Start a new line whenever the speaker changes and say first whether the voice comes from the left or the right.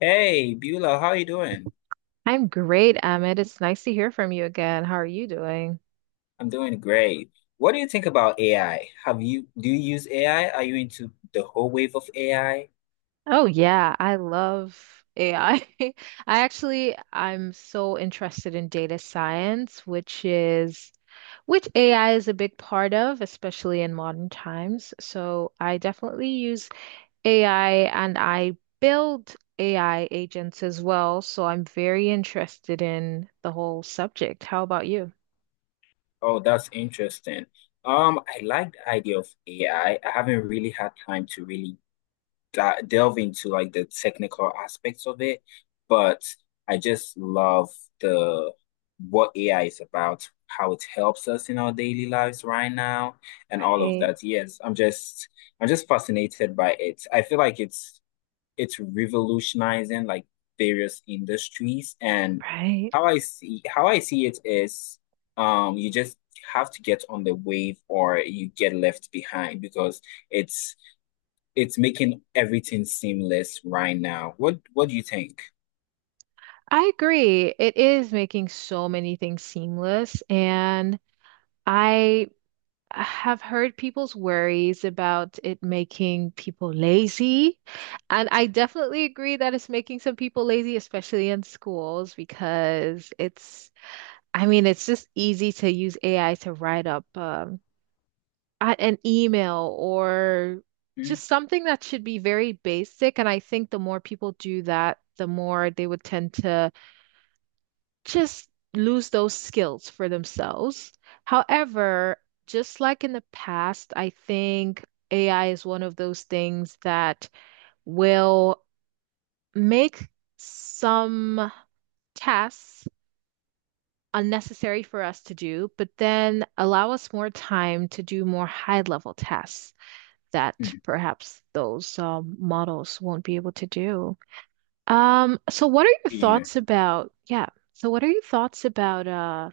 left: Hey, Beulah, how are you doing?
right: I'm great, Emmett. It's nice to hear from you again. How are you doing?
left: I'm doing great. What do you think about AI? Have you do you use AI? Are you into the whole wave of AI?
right: Oh yeah, I love AI. I I actually I'm so interested in data science, which AI is a big part of, especially in modern times. So I definitely use AI and I build AI agents as well. So I'm very interested in the whole subject. How about you?
left: Oh, that's interesting. I like the idea of AI. I haven't really had time to really delve into like the technical aspects of it, but I just love the what AI is about, how it helps us in our daily lives right now, and all of
right: Right,
left: that. Yes. I'm just fascinated by it. I feel like it's revolutionizing like various industries and
right: right.
left: how I see it is you just have to get on the wave or you get left behind because it's it's making everything seamless right now. What do you think?
right: I agree. It is making so many things seamless, and I have heard people's worries about it making people lazy. And I definitely agree that it's making some people lazy, especially in schools, I mean, it's just easy to use AI to write up an email or
left: Hmm?
right: just something that should be very basic. And I think the more people do that, the more they would tend to just lose those skills for themselves. However, just like in the past, I think AI is one of those things that will make some tasks unnecessary for us to do, but then allow us more time to do more high-level tasks that
left: Hmm.
right: perhaps those models won't be able to do. So what are your
left: Yeah.
right: thoughts about, yeah, so what are your thoughts about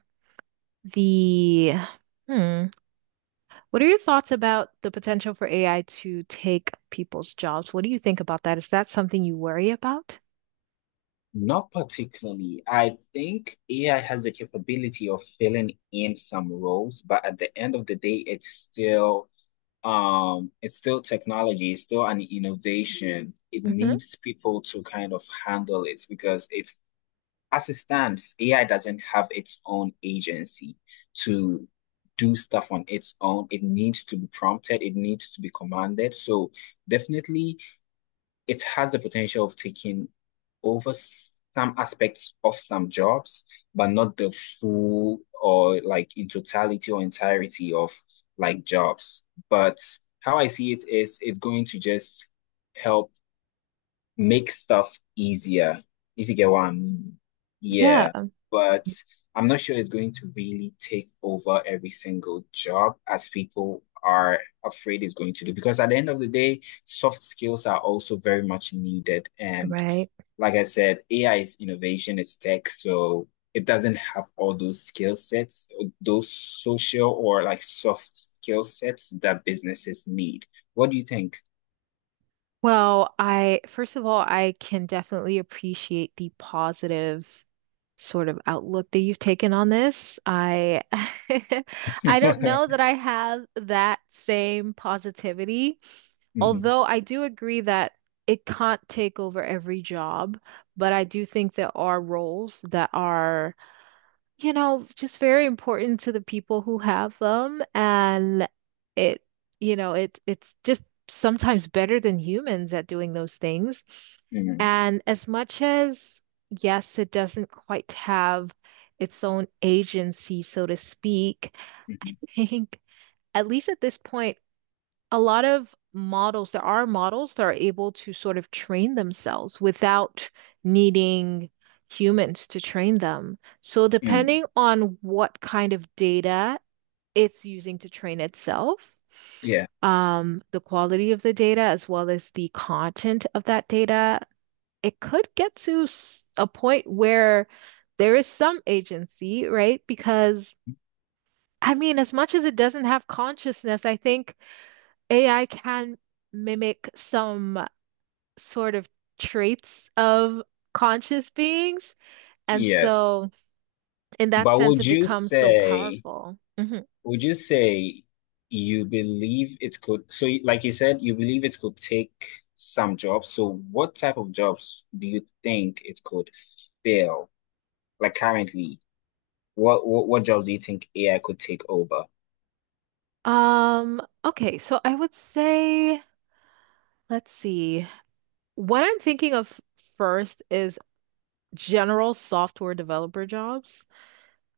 right: the hmm, what are your thoughts about the potential for AI to take people's jobs? What do you think about that? Is that something you worry about?
left: Not particularly. I think AI has the capability of filling in some roles, but at the end of the day, it's still technology, it's still an innovation, it
right: hmm
left: needs people to kind of handle it because it's, as it stands, AI doesn't have its own agency to do stuff on its own. It needs to be prompted, it needs to be commanded. So definitely it has the potential of taking over some aspects of some jobs, but not the full or like in totality or entirety of like jobs. But how I see it is it's going to just help make stuff easier, if you get what I mean. Yeah,
right: Yeah,
left: but I'm not sure it's going to really take over every single job as people are afraid it's going to do. Because at the end of the day, soft skills are also very much needed. And
right: right.
left: like I said, AI is innovation, it's tech, so it doesn't have all those skill sets, those social or like soft skill sets that businesses need. What do you think?
right: Well, I first of all, I can definitely appreciate the positive sort of outlook that you've taken on this. I I don't know that I have that same positivity.
left: Mhm,
right: Although I do agree that it can't take over every job, but I do think there are roles that are, you know, just very important to the people who have them. And it, you know, it's just sometimes better than humans at doing those things.
left: mhm,
right: And as much as, yes, it doesn't quite have its own agency, so to speak,
left: mhm, mhm,
right: I think, at least at this point, a lot of models, there are models that are able to sort of train themselves without needing humans to train them. So,
left: mhm.
right: depending on what kind of data it's using to train itself,
left: Yeah,
right: the quality of the data, as well as the content of that data, it could get to a point where there is some agency, right? Because I mean, as much as it doesn't have consciousness, I think AI can mimic some sort of traits of conscious beings. And
left: yes.
right: so, in that
left: But
right: sense, it becomes so powerful. Mhm.
left: would you say you believe it could, so like you said, you believe it could take some jobs. So what type of jobs do you think it could fill? Like currently, what jobs do you think AI could take over?
right: Okay, so I would say, let's see. What I'm thinking of first is general software developer jobs.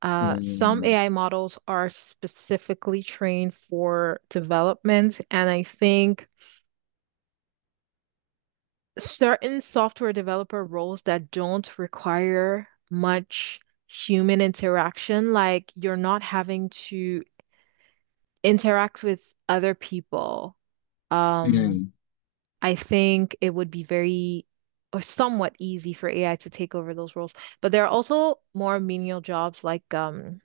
right: Some
left: Mm,
right: AI models are specifically trained for development, and I think certain software developer roles that don't require much human interaction, like you're not having to interact with other people. Um,
left: mm,
right: I think it would be very or somewhat easy for AI to take over those roles. But there are also more menial jobs like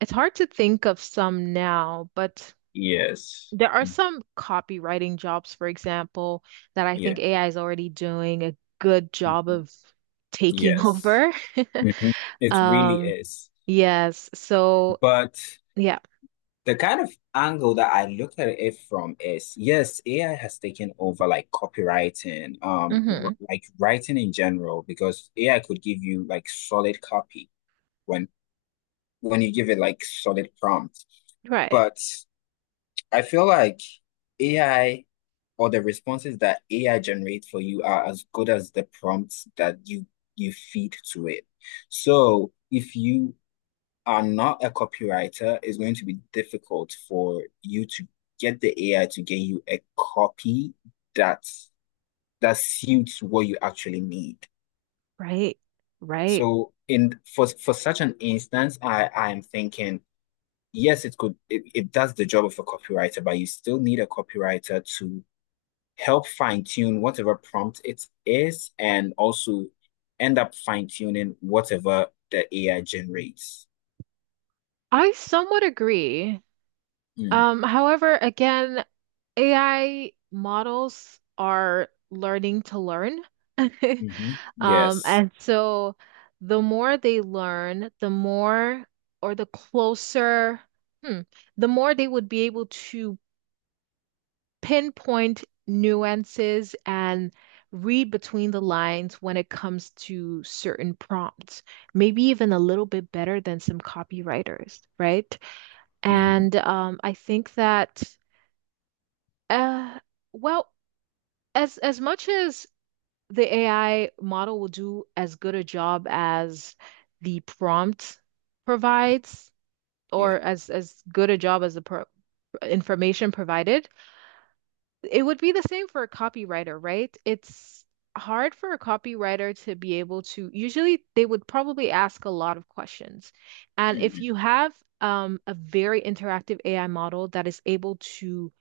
right: it's hard to think of some now, but
left: yes.
right: there are
left: Mm,
right: some copywriting jobs, for example, that I think
left: yeah.
right: AI is already doing a good job
left: Mhm.
right: of taking
left: Yes.
right: over.
left: Mhm. It really
right: Um,
left: is.
right: yes. So,
left: But
right: yeah.
left: The kind of angle that I look at it from is, yes, AI has taken over like copywriting,
right: hmm
left: like writing in general, because AI could give you like solid copy when you give it like solid prompt.
right: Right.
left: But I feel like AI, or the responses that AI generates for you, are as good as the prompts that you feed to it. So if you are not a copywriter, it's going to be difficult for you to get the AI to get you a copy that that suits what you actually need.
right: Right. Right.
left: So in for such an instance, I am thinking, yes, it could, it does the job of a copywriter, but you still need a copywriter to help fine-tune whatever prompt it is and also end up fine-tuning whatever the AI generates.
right: I somewhat agree.
left: Mm,
right: However, again, AI models are learning to learn.
left: mhm, yes.
right: And so the more they learn, the closer, hmm, the more they would be able to pinpoint nuances and read between the lines when it comes to certain prompts, maybe even a little bit better than some copywriters, right?
left: Mhm.
right: And I think that, uh, well, as much as the AI model will do as good a job as the prompt provides, or
left: Yeah.
right: as good a job as the pro information provided. It would be the same for a copywriter, right? It's hard for a copywriter to be able to, usually they would probably ask a lot of questions. And if
left: Mm,
right: you have a very interactive AI model that is able to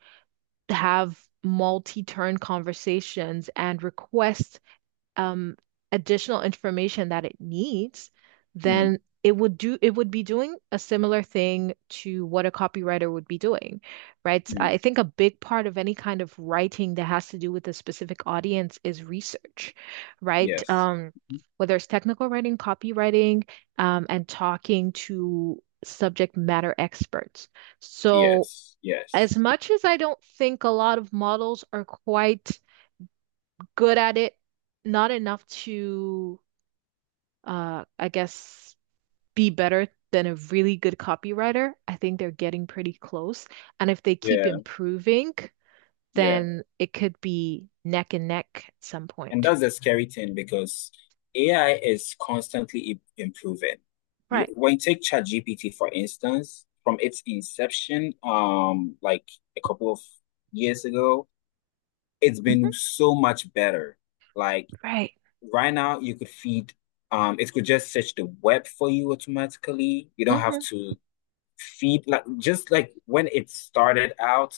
right: have multi-turn conversations and request um, additional information that it needs,
left: mm,
right: then it would be doing a similar thing to what a copywriter would be doing, right?
left: mm.
right: I think a big part of any kind of writing that has to do with a specific audience is research, right?
left: Yes. Mhm.
right: Whether it's technical writing, copywriting, and talking to subject matter experts. So,
left: Yes. Yes.
right: as much as I don't think a lot of models are quite good at it, not enough to, I guess, be better than a really good copywriter. I think they're getting pretty close. And if they keep
left: Yeah.
right: improving,
left: Yeah.
right: then it could be neck and neck at some
left: And
right: point.
left: that's the scary thing because AI is constantly improving.
right: Right.
left: When you take ChatGPT, for instance, from its inception, like a couple of years ago, it's been
right: hmm
left: so much better. Like
right: Right.
left: right now, you could it could just search the web for you automatically. You don't have
right: hmm
left: to feed, like, just like when it started out,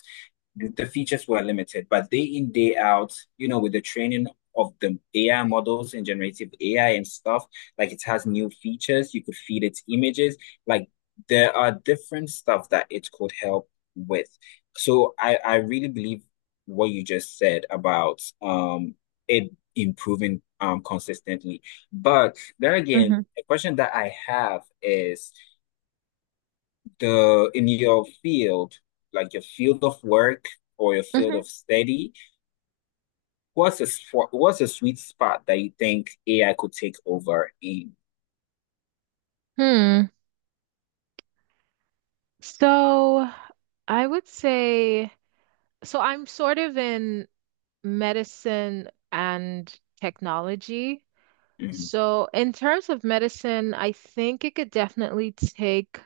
left: features were limited, but day in, day out, you know, with the training of the AI models and generative AI and stuff, like it has new features. You could feed its images. Like there are different stuff that it could help with. So I really believe what you just said about it improving consistently. But there again,
right: hmm
left: a question that I have is the in your field, like your field of work or your field
right: hmm
left: of study, what's a sweet spot that you think AI could take over in?
right: Hmm. So I would say, so I'm sort of in medicine and technology.
left: Mm,
right: So, in terms of medicine, I think it could definitely take,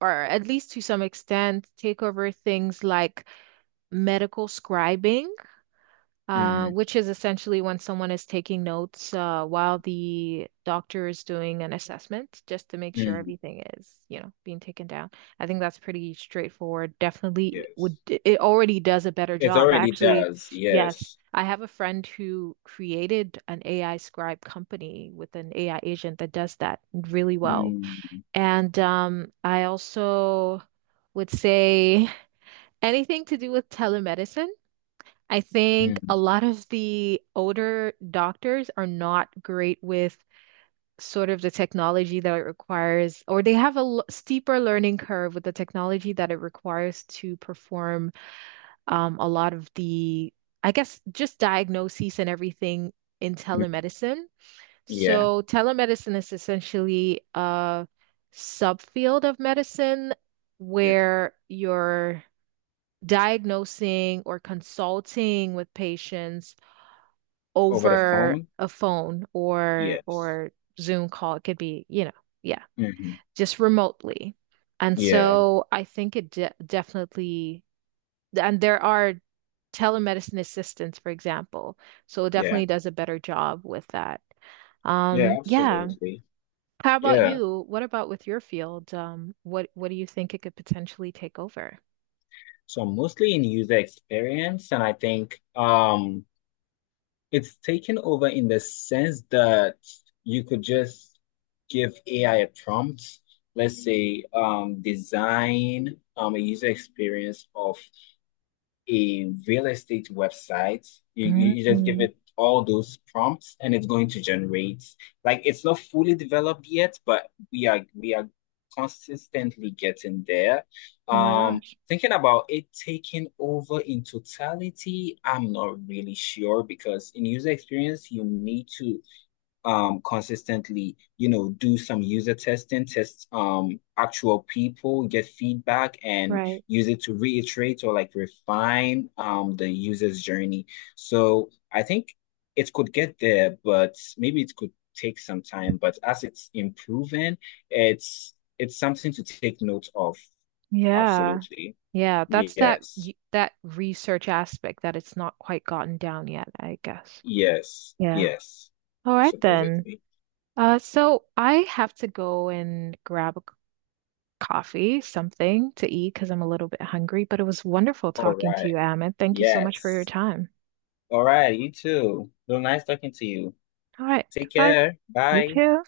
right: or at least to some extent, take over things like medical scribing
left: mm,
right: which is essentially when someone is taking notes while the doctor is doing an assessment, just to make sure
left: mm,
right: everything is, you know, being taken down. I think that's pretty straightforward. Definitely would,
left: yes,
right: it already does a better
left: it
right: job.
left: already
right: Actually,
left: does.
right: yes,
left: Yes.
right: I have a friend who created an AI scribe company with an AI agent that does that really well.
left: Mm,
right: And I also would say anything to do with telemedicine. I think
left: mm,
right: a lot of the older doctors are not great with sort of the technology that it requires, or they have a steeper learning curve with the technology that it requires to perform a lot of the, I guess, just diagnoses and everything in
left: mm.
right: telemedicine.
left: Yeah,
right: So telemedicine is essentially a subfield of medicine
left: yeah.
right: where you're diagnosing or consulting with patients
left: Over the
right: over
left: phone.
right: a phone
left: Yes.
right: or Zoom call. It could be, you know, yeah,
left: Hmm.
right: just remotely. And
left: Yeah,
right: so I think it de definitely, and there are telemedicine assistants, for example. So it
left: yeah,
right: definitely does a better job with that.
left: yeah.
right: Yeah.
left: Absolutely.
right: How about
left: Yeah.
right: you? What about with your field? What do you think it could potentially take over?
left: So mostly in user experience, and I think. It's taken over in the sense that you could just give AI a prompt, let's say, design a user experience of a real estate website. You just give
right: Mm.
left: it all those prompts and it's going to generate. Like it's not fully developed yet, but we are consistently getting there.
right: Oh my
left: Um,
right: gosh.
left: thinking about it taking over in totality, I'm not really sure because in user experience, you need to consistently, you know, do some user testing, test actual people, get feedback and
right: Right.
left: use it to reiterate or like refine the user's journey. So I think it could get there, but maybe it could take some time, but as it's improving, it's something to take note of.
right: Yeah.
left: Absolutely.
right: Yeah, that's
left: Yes,
right: that research aspect that it's not quite gotten down yet, I guess.
left: yes,
right: Yeah.
left: yes.
right: All right then.
left: Supposedly.
right: So I have to go and grab a coffee, something to eat because I'm a little bit hungry, but it was wonderful
left: All
right: talking to
left: right.
right: you, Amit. Thank you so much for your
left: Yes.
right: time.
left: All right, you too. It was nice talking to you.
right: All right,
left: Take
right: goodbye.
left: care.
right: You
left: Bye.
right: too.